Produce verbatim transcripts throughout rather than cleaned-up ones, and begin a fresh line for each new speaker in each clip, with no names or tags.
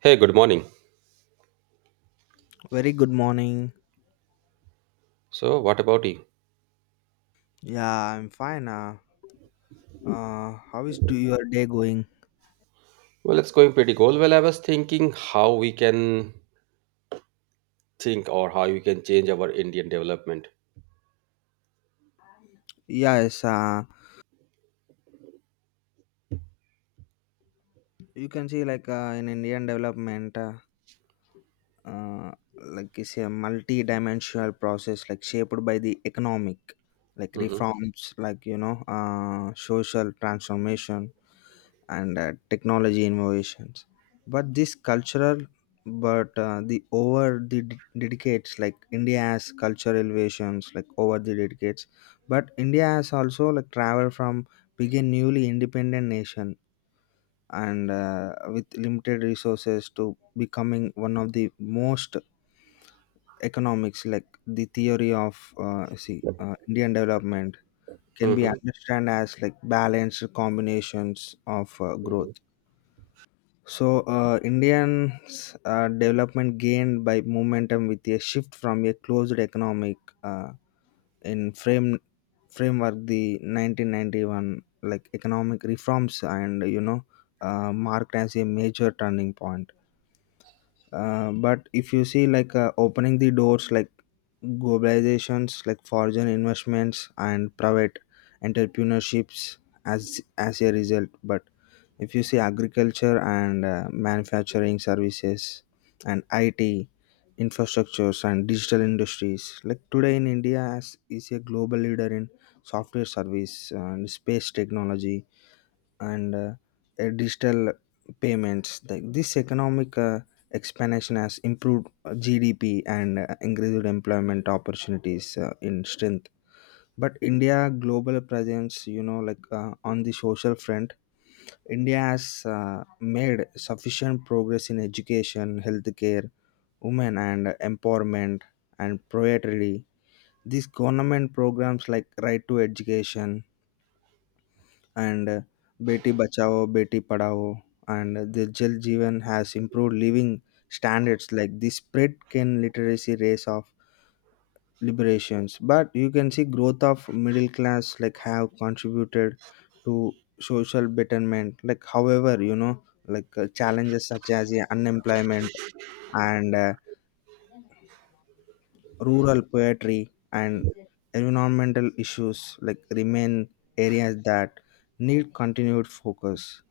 Hey, good morning.
Very good morning.
So, what about you?
Yeah, I'm fine. Uh, uh how is do your day going?
Well, it's going pretty cool. Well, I was thinking how we can think or how we can change our Indian development.
Yes, uh, you can see like uh, in Indian development, uh, uh, like it's a multi-dimensional process, like shaped by the economic, like
Hmm.
reforms, like you know, uh, social transformation, and uh, technology innovations but this cultural but uh, the over the d- dedicates like india has cultural elevations like over the dedicates but india has also like traveled from begin newly independent nation and uh, with limited resources to becoming one of the most economics like the theory of uh, see uh, indian development can be
Hmm.
understood as like balanced combinations of uh, growth.
Hmm.
So, uh, Indians' uh, development gained by momentum with a shift from a closed economic uh, in frame framework the nineteen ninety-one like economic reforms and you know uh, marked as a major turning point. Uh, but if you see like uh, opening the doors like globalizations like foreign investments and private entrepreneurships as as a result, but if you see agriculture and uh, manufacturing services and it infrastructures and digital industries like today in india as is a global leader in software service and space technology and uh, uh, digital payments like this economic uh, expansion has improved uh, gdp and uh, increased employment opportunities uh, in strength but india global presence you know like uh, on the social front India has uh, made sufficient progress in education, healthcare, women and empowerment, and poetry. These government programs like Right to Education and uh, Beti Bachao, Beti Padhao, and the Jal Jeevan has improved living standards. Like this spread can literacy rates of liberations but you can see growth of middle class like have contributed to social betterment like however you know like uh, challenges such as the unemployment and uh, rural poetry and environmental issues like remain areas that need continued focus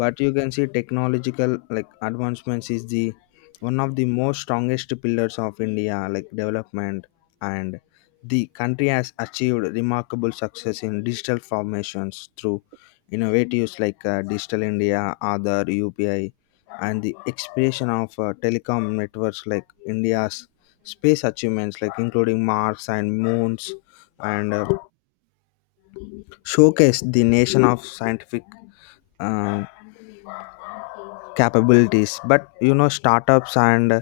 but you can see technological like advancements is the one of the most strongest pillars of india like development and the country has achieved remarkable success in digital formations through innovatives like uh, digital india other upi and the expansion of uh, telecom networks like india's space achievements like including mars and moons and uh, showcase the nation of scientific uh, capabilities but you know startups and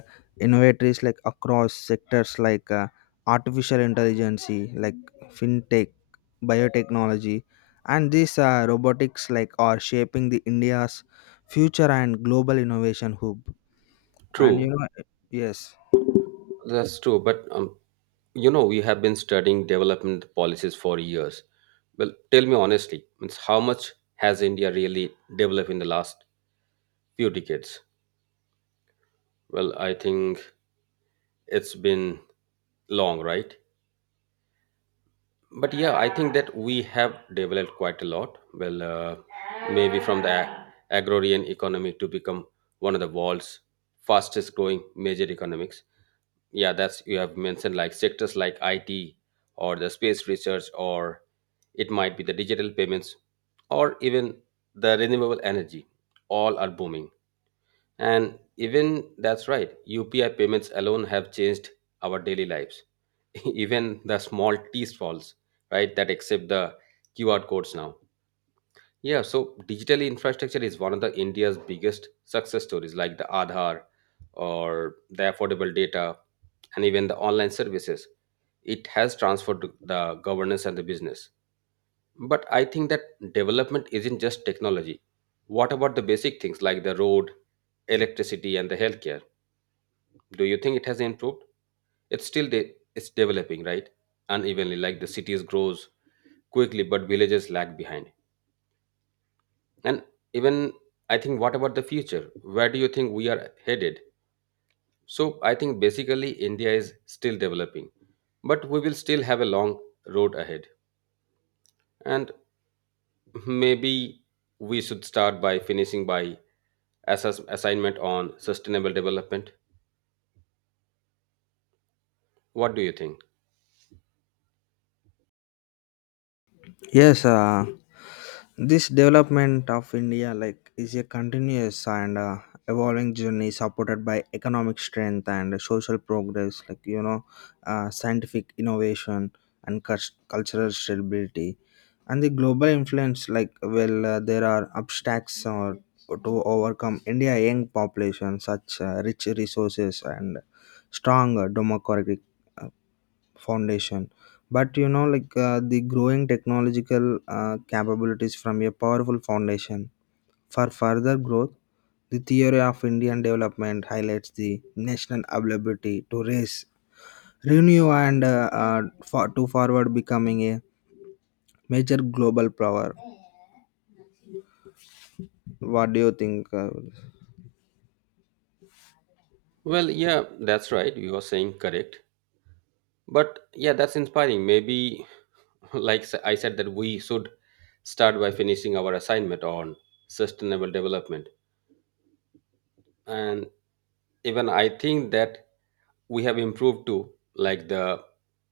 innovators like across sectors like uh, artificial intelligence like fintech biotechnology and these uh, robotics like are shaping the india's future and global innovation hub and you
True,
know yes.
that's true. But um, you know, we have been studying development policies for years. Well, tell me honestly, means how much has India really developed in the last few decades? Well, I think it's been long, right? But yeah, I think that we have developed quite a lot. Well, uh, maybe from the ag- agrarian economy to become one of the world's fastest growing major economics. Yeah, that's you have mentioned like sectors like it, or the space research, or it might be the digital payments, or even the renewable energy, all are booming. And even that's right, U P I payments alone have changed our daily lives. Even the small T falls, right, that accept the Q R codes now. Yeah, so digital infrastructure is one of the India's biggest success stories, like the Aadhaar or the affordable data, and even the online services. It has transformed the governance and the business. But I think that development isn't just technology. What about the basic things like the road, electricity, and the healthcare? Do you think it has improved? It's still de- it's developing, right? Unevenly, like the cities grows quickly, but villages lag behind. And even I think, what about the future? Where do you think we are headed? So I think basically India is still developing, but we will still have a long road ahead. And maybe we should start by finishing by assess- assignment on sustainable development. What do you think?
Yes uh, this development of India like is a continuous and uh, evolving journey supported by economic strength and social progress like you know uh, scientific innovation and cus- cultural stability and the global influence like well uh, there are obstacles or to overcome India young population such uh, rich resources and strong uh, democratic uh, foundation but you know like uh, the growing technological uh, capabilities from a powerful foundation for further growth the theory of indian development highlights the national ability to raise renew and uh, uh, for, to forward becoming a major global power. What do you think uh,
Well, yeah, that's right. You are saying correct. But yeah, that's inspiring. Maybe, like s- I said, that we should start by finishing our assignment on sustainable development. And even I think that we have improved too, like the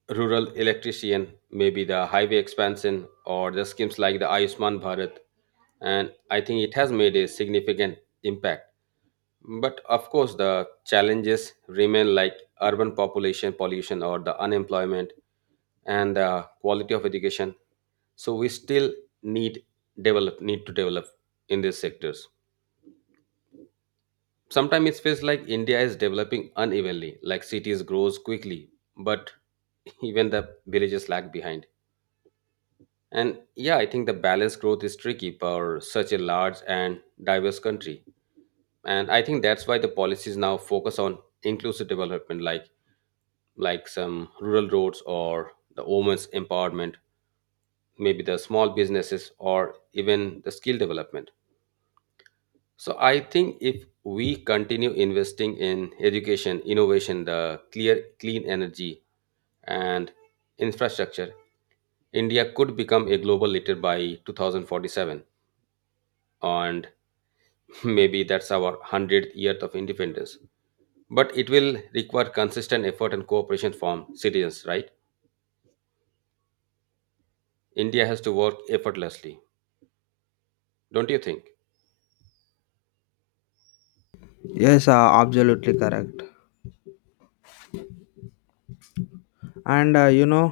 rural electrician, maybe the highway expansion or the schemes like the Ayushman Bharat. And I think it has made a significant impact. But of course the challenges remain, like urban population pollution or the unemployment and the quality of education. So we still need develop need to develop in these sectors. Sometimes it feels like India is developing unevenly, like cities grows quickly, but even the villages lag behind. And yeah, I think the balanced growth is tricky for such a large and diverse country. And I think that's why the policies now focus on inclusive development, like like some rural roads or the women's empowerment, maybe the small businesses or even the skill development. So I think if we continue investing in education, innovation, the clear clean energy and infrastructure, India could become a global leader by two thousand forty-seven. And maybe that's our one hundredth year of independence. But it will require consistent effort and cooperation from citizens, right? India has to work effortlessly. Don't you think?
yes uh, absolutely correct. And uh, you know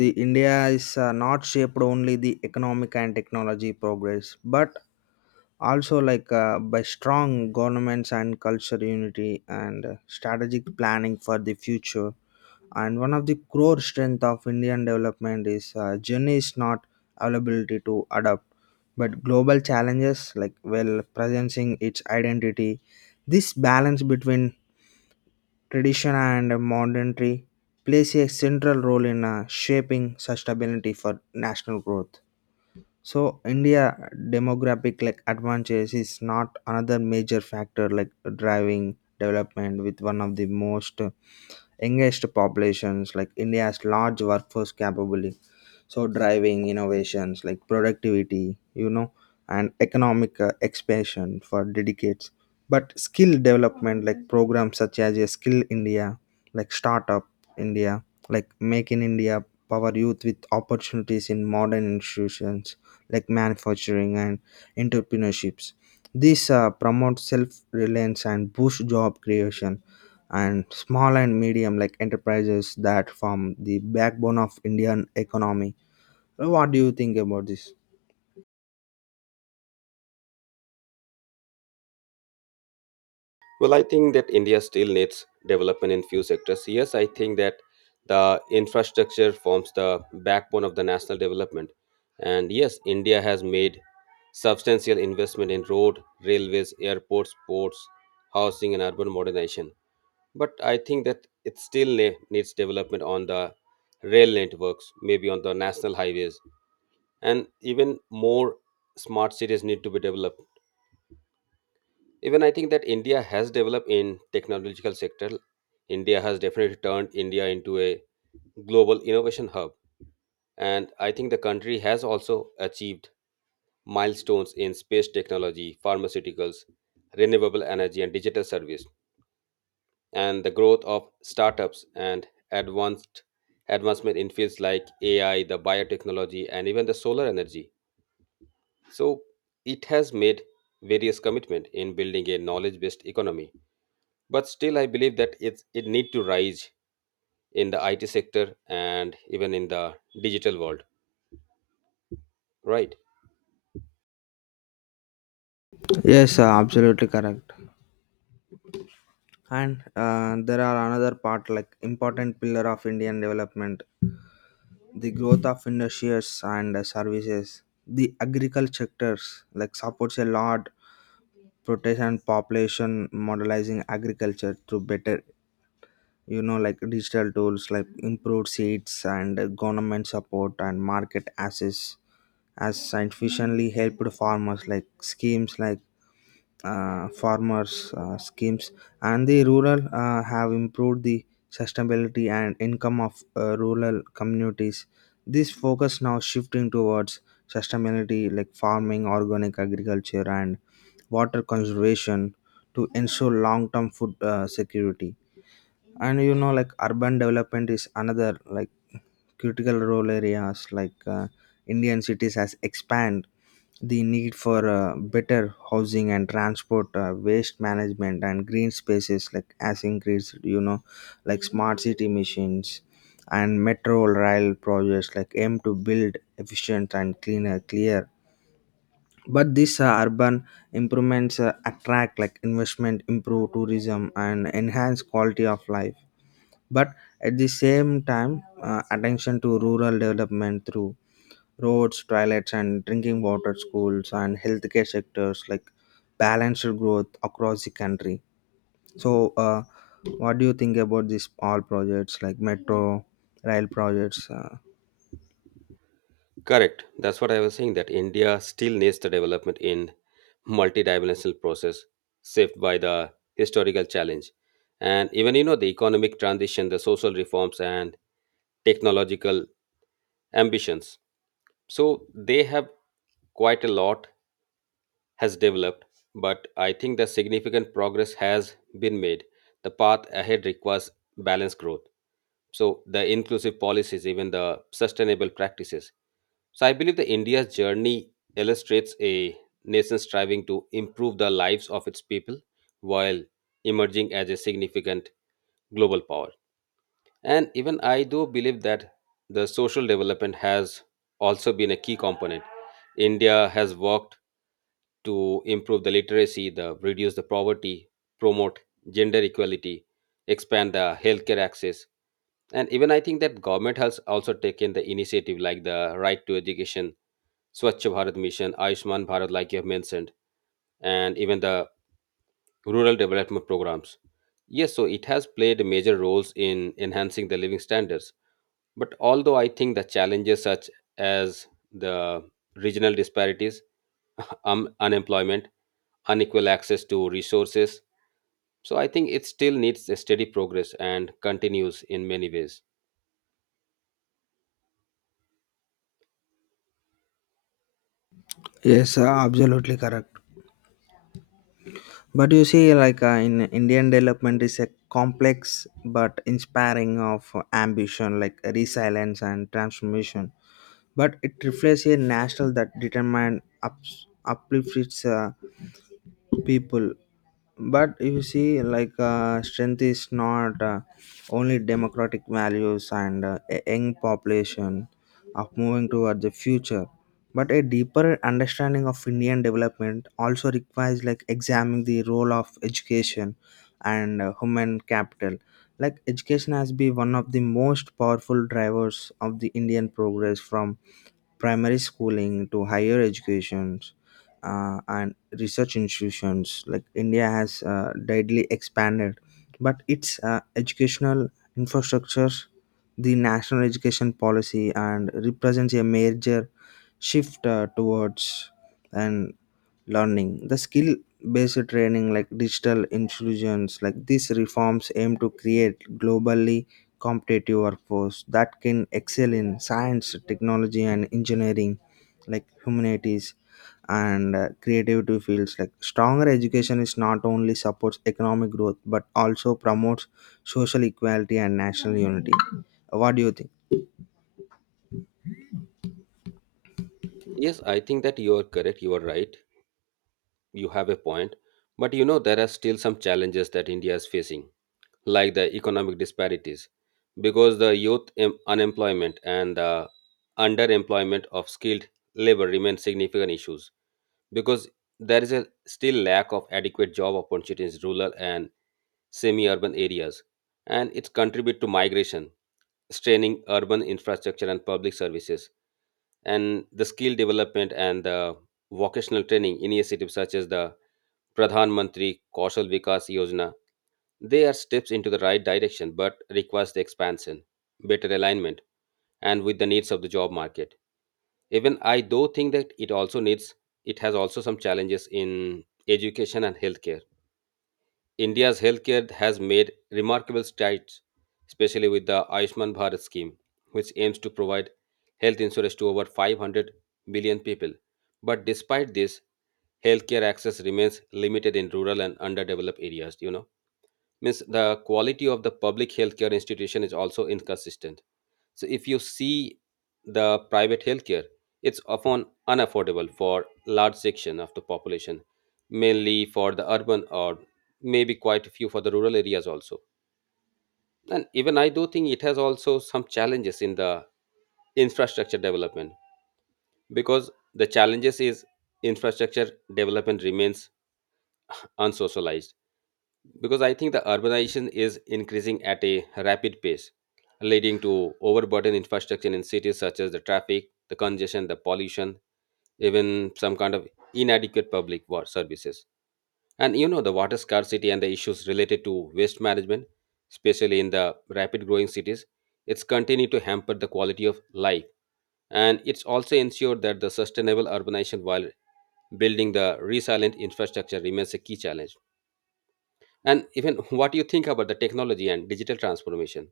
the india is uh, not shaped only the economic and technology progress but also like uh, by strong governments and culture unity and uh, strategic planning for the future and one of the core strength of indian development is uh, journey is not availability to adapt but global challenges like well presencing its identity. This balance between tradition and modernity plays a central role in uh, shaping sustainability for national growth. So india demographic like advantage is not another major factor like driving development with one of the most uh, youngest populations like india's large workforce capable so driving innovations like productivity you know and economic uh, expansion for decades but skill development like programs such as a skill india like startup india like make in india power youth with opportunities in modern institutions like manufacturing and entrepreneurships. This uh, promotes self-reliance and boost job creation and small and medium like enterprises that form the backbone of indian economy. What do you think about this?
Well, I think that India still needs development in few sectors. Yes, I think that the infrastructure forms the backbone of the national development. And yes, India has made substantial investment in road, railways, airports, ports, housing, and urban modernization. But I think that it still ne- needs development on the rail networks, maybe on the national highways, and even more smart cities need to be developed. Even I think that India has developed in technological sector. India has definitely turned India into a global innovation hub. And I think the country has also achieved milestones in space technology, pharmaceuticals, renewable energy, and digital service. And the growth of startups and advanced advancement in fields like A I, the biotechnology, and even the solar energy. So it has made various commitment in building a knowledge based economy. But still I believe that it's it need to rise in the it sector, and even in the digital world, right?
Yes, uh, absolutely correct. And uh, there are another part like important pillar of Indian development, the growth of industries and uh, services. The agriculture sectors like supports a lot protection population modelizing agriculture through better you know like digital tools like improved seeds and uh, government support and market access has sufficiently helped farmers like schemes like uh, farmers uh, schemes and the rural uh, have improved the sustainability and income of uh, rural communities. This focus now shifting towards sustainability like farming organic agriculture and water conservation to ensure long-term food uh, security. And you know like urban development is another like critical role areas like uh, indian cities has expand the need for uh, better housing and transport uh, waste management and green spaces like has increased you know like smart city missions and metro rail projects like aim to build efficient and cleaner clear but these uh, urban improvements uh, attract like investment improve tourism and enhance quality of life but at the same time uh, attention to rural development through roads toilets and drinking water schools and healthcare sectors like balanced growth across the country. So uh, what do you think about these all projects like metro rail projects uh,
Correct, that's what I was saying, that India still needs the development in multidimensional process shaped by the historical challenge, and even you know the economic transition, the social reforms, and technological ambitions. So they have quite a lot has developed. But I think the significant progress has been made. The path ahead requires balanced growth, so the inclusive policies, even the sustainable practices. So I believe the India's journey illustrates a nation striving to improve the lives of its people while emerging as a significant global power. And even I do believe that the social development has also been a key component. India has worked to improve the literacy, the reduce the poverty, promote gender equality, expand the healthcare access. And even I think that government has also taken the initiative like the right to education, Swachh Bharat mission, Ayushman Bharat, like you have mentioned, and even the rural development programs. Yes, so it has played major roles in enhancing the living standards. But although I think the challenges such as the regional disparities, um, unemployment, unequal access to resources, so I think it still needs a steady progress and continues in many ways.
yes uh, absolutely correct but you see like uh, in indian development is a complex but inspiring of ambition like resilience and transformation but it reflects a national that determined ups, uplift its uh, people but if you see like uh, strength is not uh, only democratic values and uh, a young population of moving towards the future but a deeper understanding of indian development also requires like examining the role of education and uh, human capital like education has been one of the most powerful drivers of the indian progress from primary schooling to higher educations uh, and research institutions like india has uh, greatly expanded but its uh, educational infrastructure the national education policy and represents a major shift uh, towards an learning the skill based training like digital inclusions like these reforms aim to create globally competitive workforce that can excel in science technology and engineering like humanities and uh, creativity fields like stronger education is not only supports economic growth but also promotes social equality and national unity. What do you think?
Yes, I think that you are correct. You are right. You have a point. But you know, there are still some challenges that India is facing, like the economic disparities, because the youth em- unemployment and the underemployment of skilled labor remain significant issues. Because there is a still lack of adequate job opportunities in rural and semi-urban areas, and it contribute to migration straining urban infrastructure and public services. And the skill development and the vocational training initiatives such as the Pradhan Mantri Kaushal Vikas Yojana, they are steps into the right direction, but requires the expansion, better alignment, and with the needs of the job market. Even I do think that it also needs, it has also some challenges in education and healthcare. India's healthcare has made remarkable strides, especially with the Ayushman Bharat scheme, which aims to provide health insurance to over 500 million people. But despite this, healthcare access remains limited in rural and underdeveloped areas, you know, means the quality of the public healthcare institution is also inconsistent. So if you see the private healthcare, it's often unaffordable for large section of the population, mainly for the urban or maybe quite a few for the rural areas also. And even I do think it has also some challenges in the infrastructure development, because the challenges is infrastructure development remains unsocialized. Because I think the urbanization is increasing at a rapid pace, leading to overburdened infrastructure in cities such as the traffic, the congestion, the pollution, even some kind of inadequate public water services. And you know the water scarcity and the issues related to waste management, especially in the rapid growing cities, it's continued to hamper the quality of life. And it's also ensured that the sustainable urbanization while building the resilient infrastructure remains a key challenge. And even what you think about the technology and digital transformation,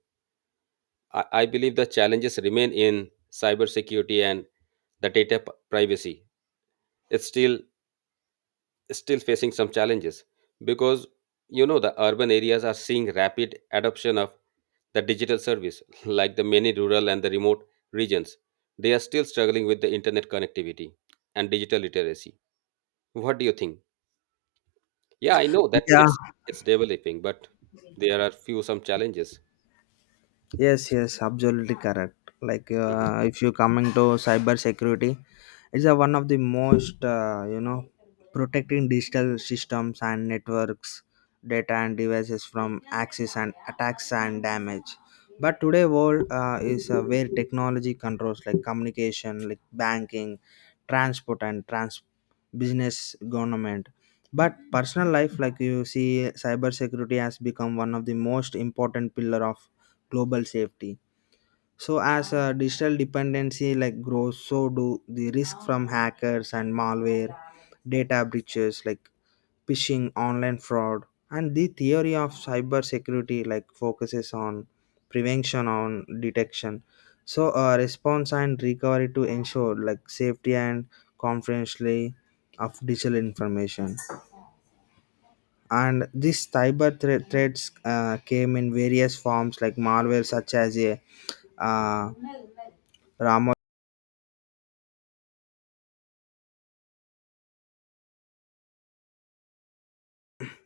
I, I believe the challenges remain in cybersecurity and the data p- privacy. It's still still facing some challenges. Because you know the urban areas are seeing rapid adoption of the digital service, like the many rural and the remote regions. They are still struggling with the internet connectivity and digital literacy. What do you think? Yeah, I know that
Yeah,
it's it's developing, but there are few some challenges.
yes, yes, absolutely correct. Like
Mhm.
uh, if you coming to cyber security, it's a one of the most uh, you know protecting digital systems and networks, data and devices from access and attacks and damage. But today world uh, is uh, where technology controls like communication, like banking, transport and trans business, government. But personal life, like you see, cyber security has become one of the most important pillar of global safety. So as a digital dependency like grows, so do the risk from hackers and malware, data breaches like phishing, online fraud, and the theory of cybersecurity like focuses on prevention on detection. So uh, response and recovery to ensure like safety and confidentiality of digital information and these cyber thre- threats uh, came in various forms like malware such as a uh, ramo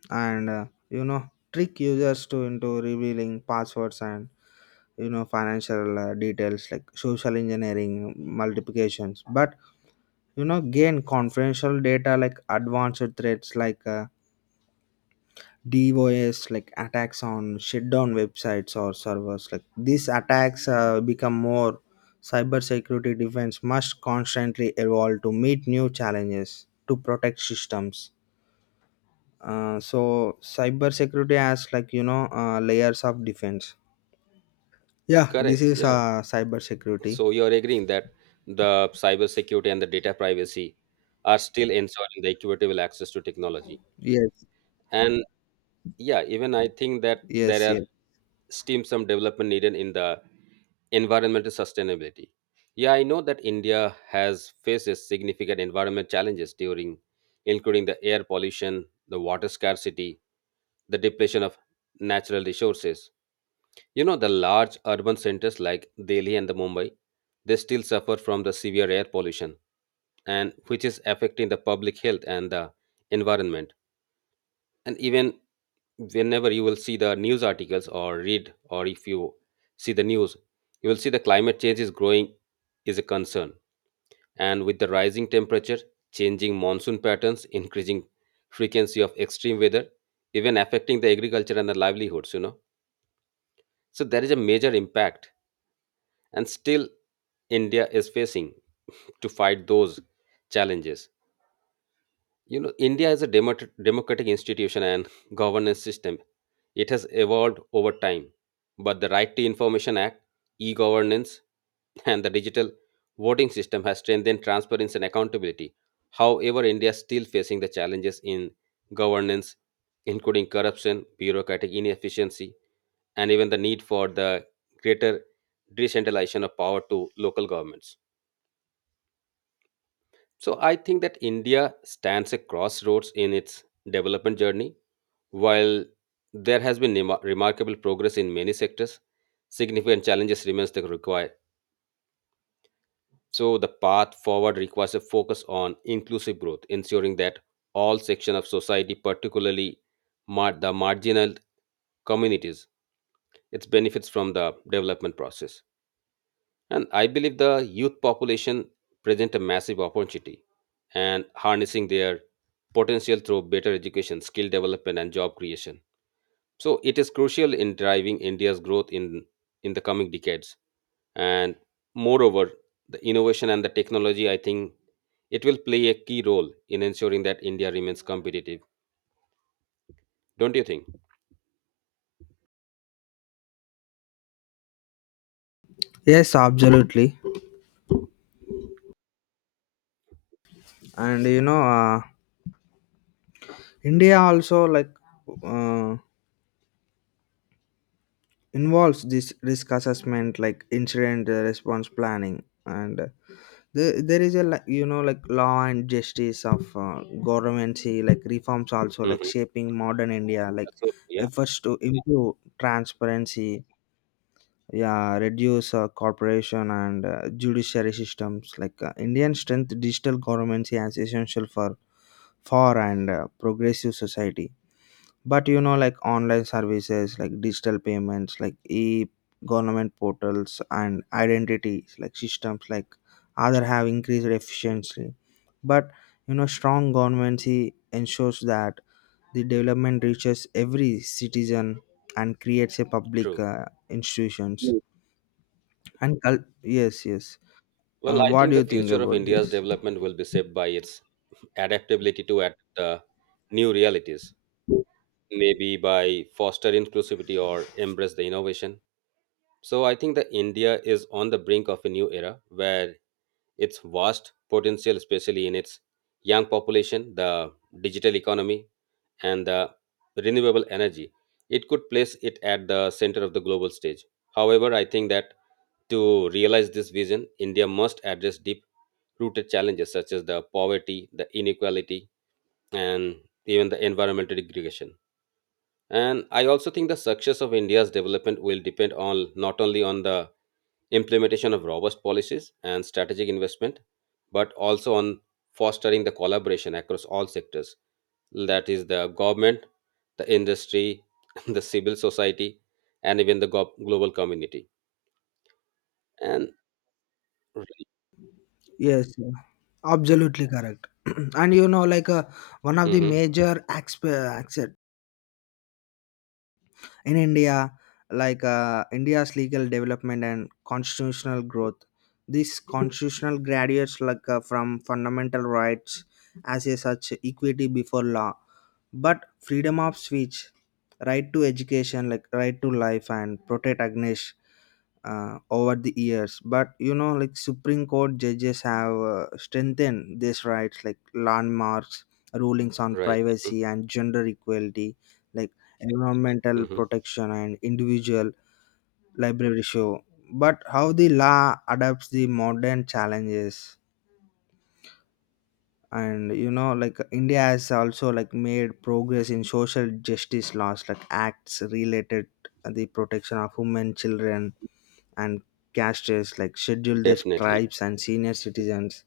and uh, you know trick users to into revealing passwords and you know financial uh, details like social engineering multiplications but you know gain confidential data like advanced threats like uh, D O S like attacks on shutdown websites or servers. Like these attacks uh, become more cybersecurity defense must constantly evolve to meet new challenges to protect systems. Uh, so cybersecurity has like you know uh, layers of defense. Yeah, this
Correct.
is
Yeah.
uh, cybersecurity.
So you're agreeing that the cybersecurity and the data privacy are still ensuring the equitable access to technology.
Yes,
And yeah, even I think that
yes,
there are
yes,
still some development needed in the environmental sustainability. Yeah, I know that India has faces significant environment challenges during, including the air pollution, the water scarcity, the depletion of natural resources. You know, the large urban centers like Delhi and the Mumbai, they still suffer from the severe air pollution, and which is affecting the public health and the environment. And even whenever you will see the news articles or read, or if you see the news, you will see the climate change is growing is a concern. And with the rising temperature, changing monsoon patterns, increasing frequency of extreme weather, even affecting the agriculture and the livelihoods, you know. So there is a major impact. And still India is facing to fight those challenges. You know, India is a demot- democratic institution and governance system. It has evolved over time, but the Right to Information Act, e-governance, and the digital voting system has strengthened transparency and accountability. However, India is still facing the challenges in governance, including corruption, bureaucratic inefficiency, and even the need for the greater decentralization of power to local governments. So I think that India stands a crossroads in its development journey. While there has been nema- remarkable progress in many sectors, significant challenges remains that require. So the path forward requires a focus on inclusive growth, ensuring that all sections of society, particularly mar- the marginal communities, its benefits from the development process. And I believe the youth population present a massive opportunity, and harnessing their potential through better education, skill development, and job creation. So it is crucial in driving India's growth in, in the coming decades. And moreover, the innovation and the technology, I think it will play a key role in ensuring that India remains competitive. Don't you think?
yes, absolutely. And you know, uh, India also like. Uh, Involves this risk assessment like incident uh, response planning and uh, the, there is a like you know like law and justice of uh, government like reforms also like
Hmm.
shaping modern india like
So, yeah,
efforts to improve transparency yeah reduce uh, corporation and uh, judiciary systems like uh, indian strength digital government as essential for for and uh, progressive society but you know like online services like digital payments like e government portals and identity like systems like other have increased efficiency but you know strong governments he ensures that the development reaches every citizen and creates a public
true.
uh, institutions
Mm.
and cul- yes. yes
Well,
uh,
I
what
think
do
the
you think
future of
about
India's
this?
development will be shaped by its adaptability to adapt uh, new realities, maybe by foster inclusivity or embrace the innovation. So I think that India is on the brink of a new era where its vast potential, especially in its young population, the digital economy, and the renewable energy, it could place it at the center of the global stage. However, I think that to realize this vision, India must address deep rooted challenges such as the poverty, the inequality, and even the environmental degradation. And I also think the success of India's development will depend on not only on the implementation of robust policies and strategic investment, but also on fostering the collaboration across all sectors. That is the government, the industry, the civil society, and even the go- global community. And.
Yes, yeah, absolutely correct. And you know like uh, one of the
Mhm.
major aspe- in India, like uh, India's legal development and constitutional growth. These constitutional graduates like uh, from fundamental rights as a such equity before law but freedom of speech right to education like right to life and protect agnesh uh, over the years but you know like supreme court judges have uh, strengthened these rights like landmarks rulings on
Right. Mhm.
privacy and gender equality like environmental
Mhm.
protection and individual library show but how the law adapts the modern challenges. And you know like india has also like made progress in social justice laws like acts related the protection of women children and castes like scheduled
Definitely.
tribes and senior citizens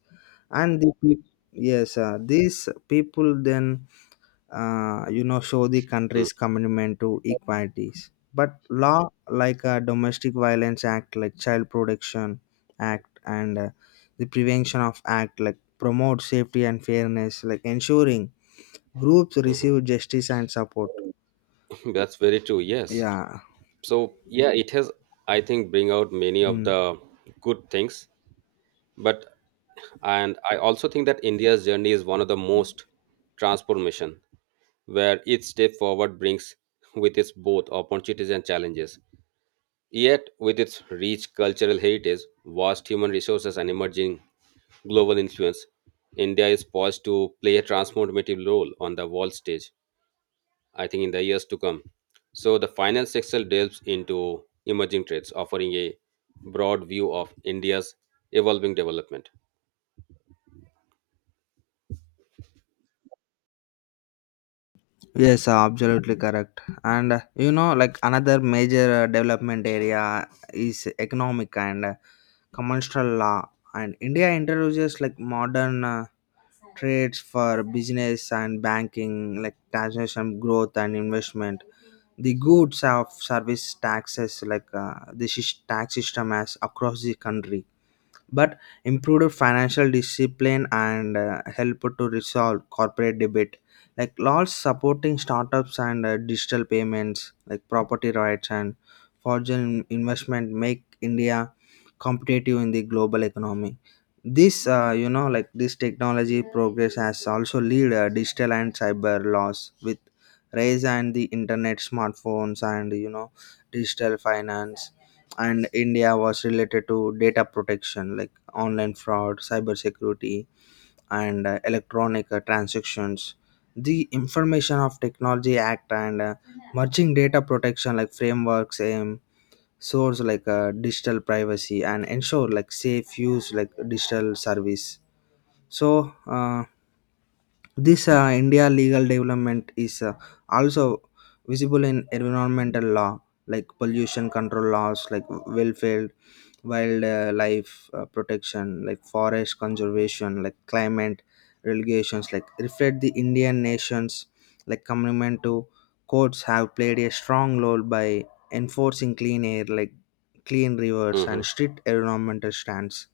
and the peop yes uh, these people then uh, you know show the
Mhm.
country's commitment to equalities but law like a domestic violence act like child protection act and uh, the prevention of act like promote safety and fairness like ensuring groups receive justice and support.
Mhm. That's very true. Yes.
Yeah.
So yeah, it has, I think, bring out many of
Mm.
the good things. But and I also think that India's journey is one of the most transformation where each step forward brings with its both opportunities and challenges. Yet with its rich cultural heritage, vast human resources, and emerging global influence, India is poised to play a transformative role on the world stage, I think, in the years to come. So, the final section delves into emerging trades, offering a broad view of India's evolving development.
Yes, uh, absolutely correct. And uh, you know, like another major uh, development area is economic and uh, commercial law. And India introduces like modern uh, trades for business and banking like taxation growth and investment the goods of service taxes like uh, this is tax system as across the country but improved financial discipline and uh, help to resolve corporate debit like laws supporting startups and uh, digital payments like property rights and foreign investment make india competitive in the global economy. This uh, you know like this technology progress has also lead uh, digital and cyber laws with rise and the internet smartphones and you know digital finance and india was related to data protection like online fraud cyber security and uh, electronic uh, transactions the information of technology act and uh, merging data protection like frameworks aim source like uh, digital privacy and ensure like safe use like digital service. So uh, this uh, India legal development is uh, also visible in environmental law, like pollution control laws, like welfare, wildlife uh, protection, like forest conservation, like climate regulations, like reflect the Indian nations, like commitment to courts have played a strong role by enforcing clean air, like clean rivers and
Mhm.
strict environmental stands.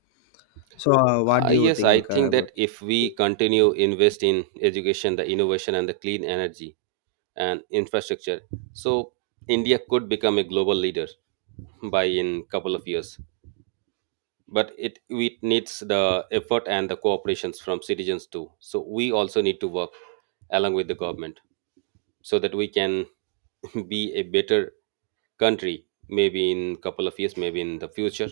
So, uh, what
Uh,
do you
yes, I
think uh,
think
about?
that if we continue invest in education, the innovation, and the clean energy and infrastructure, so India could become a global leader by in couple of years. But it it needs the effort and the cooperations from citizens too. So we also need to work along with the government, so that we can be a better country, maybe in couple of years, maybe in the future.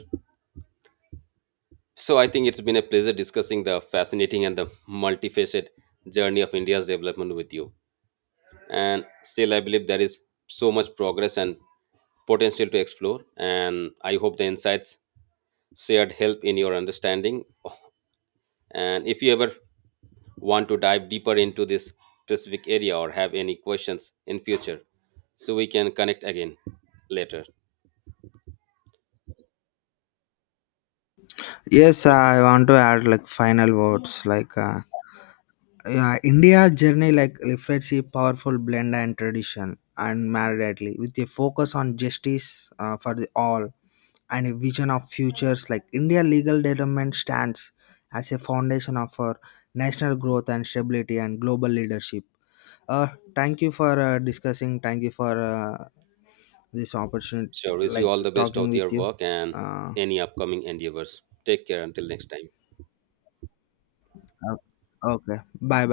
So I think it's been a pleasure discussing the fascinating and the multifaceted journey of India's development with you. And still I believe there is so much progress and potential to explore, and I hope the insights shared help in your understanding. And if you ever want to dive deeper into this specific area or have any questions in future, so we can connect again later.
Yes, I want to add like final words like uh, yeah, India journey like reflects a powerful blend and tradition and marriedly with a focus on justice uh, for the all and a vision of futures like India legal development stands as a foundation of our national growth and stability and global leadership. Uh, Thank you for uh, discussing. Thank you for uh, this opportunity
Sure. Wish you
like
all the best
talking
of
with
your
you.
work and
Uh,
any upcoming endeavors. Take care until next time.
okay. Bye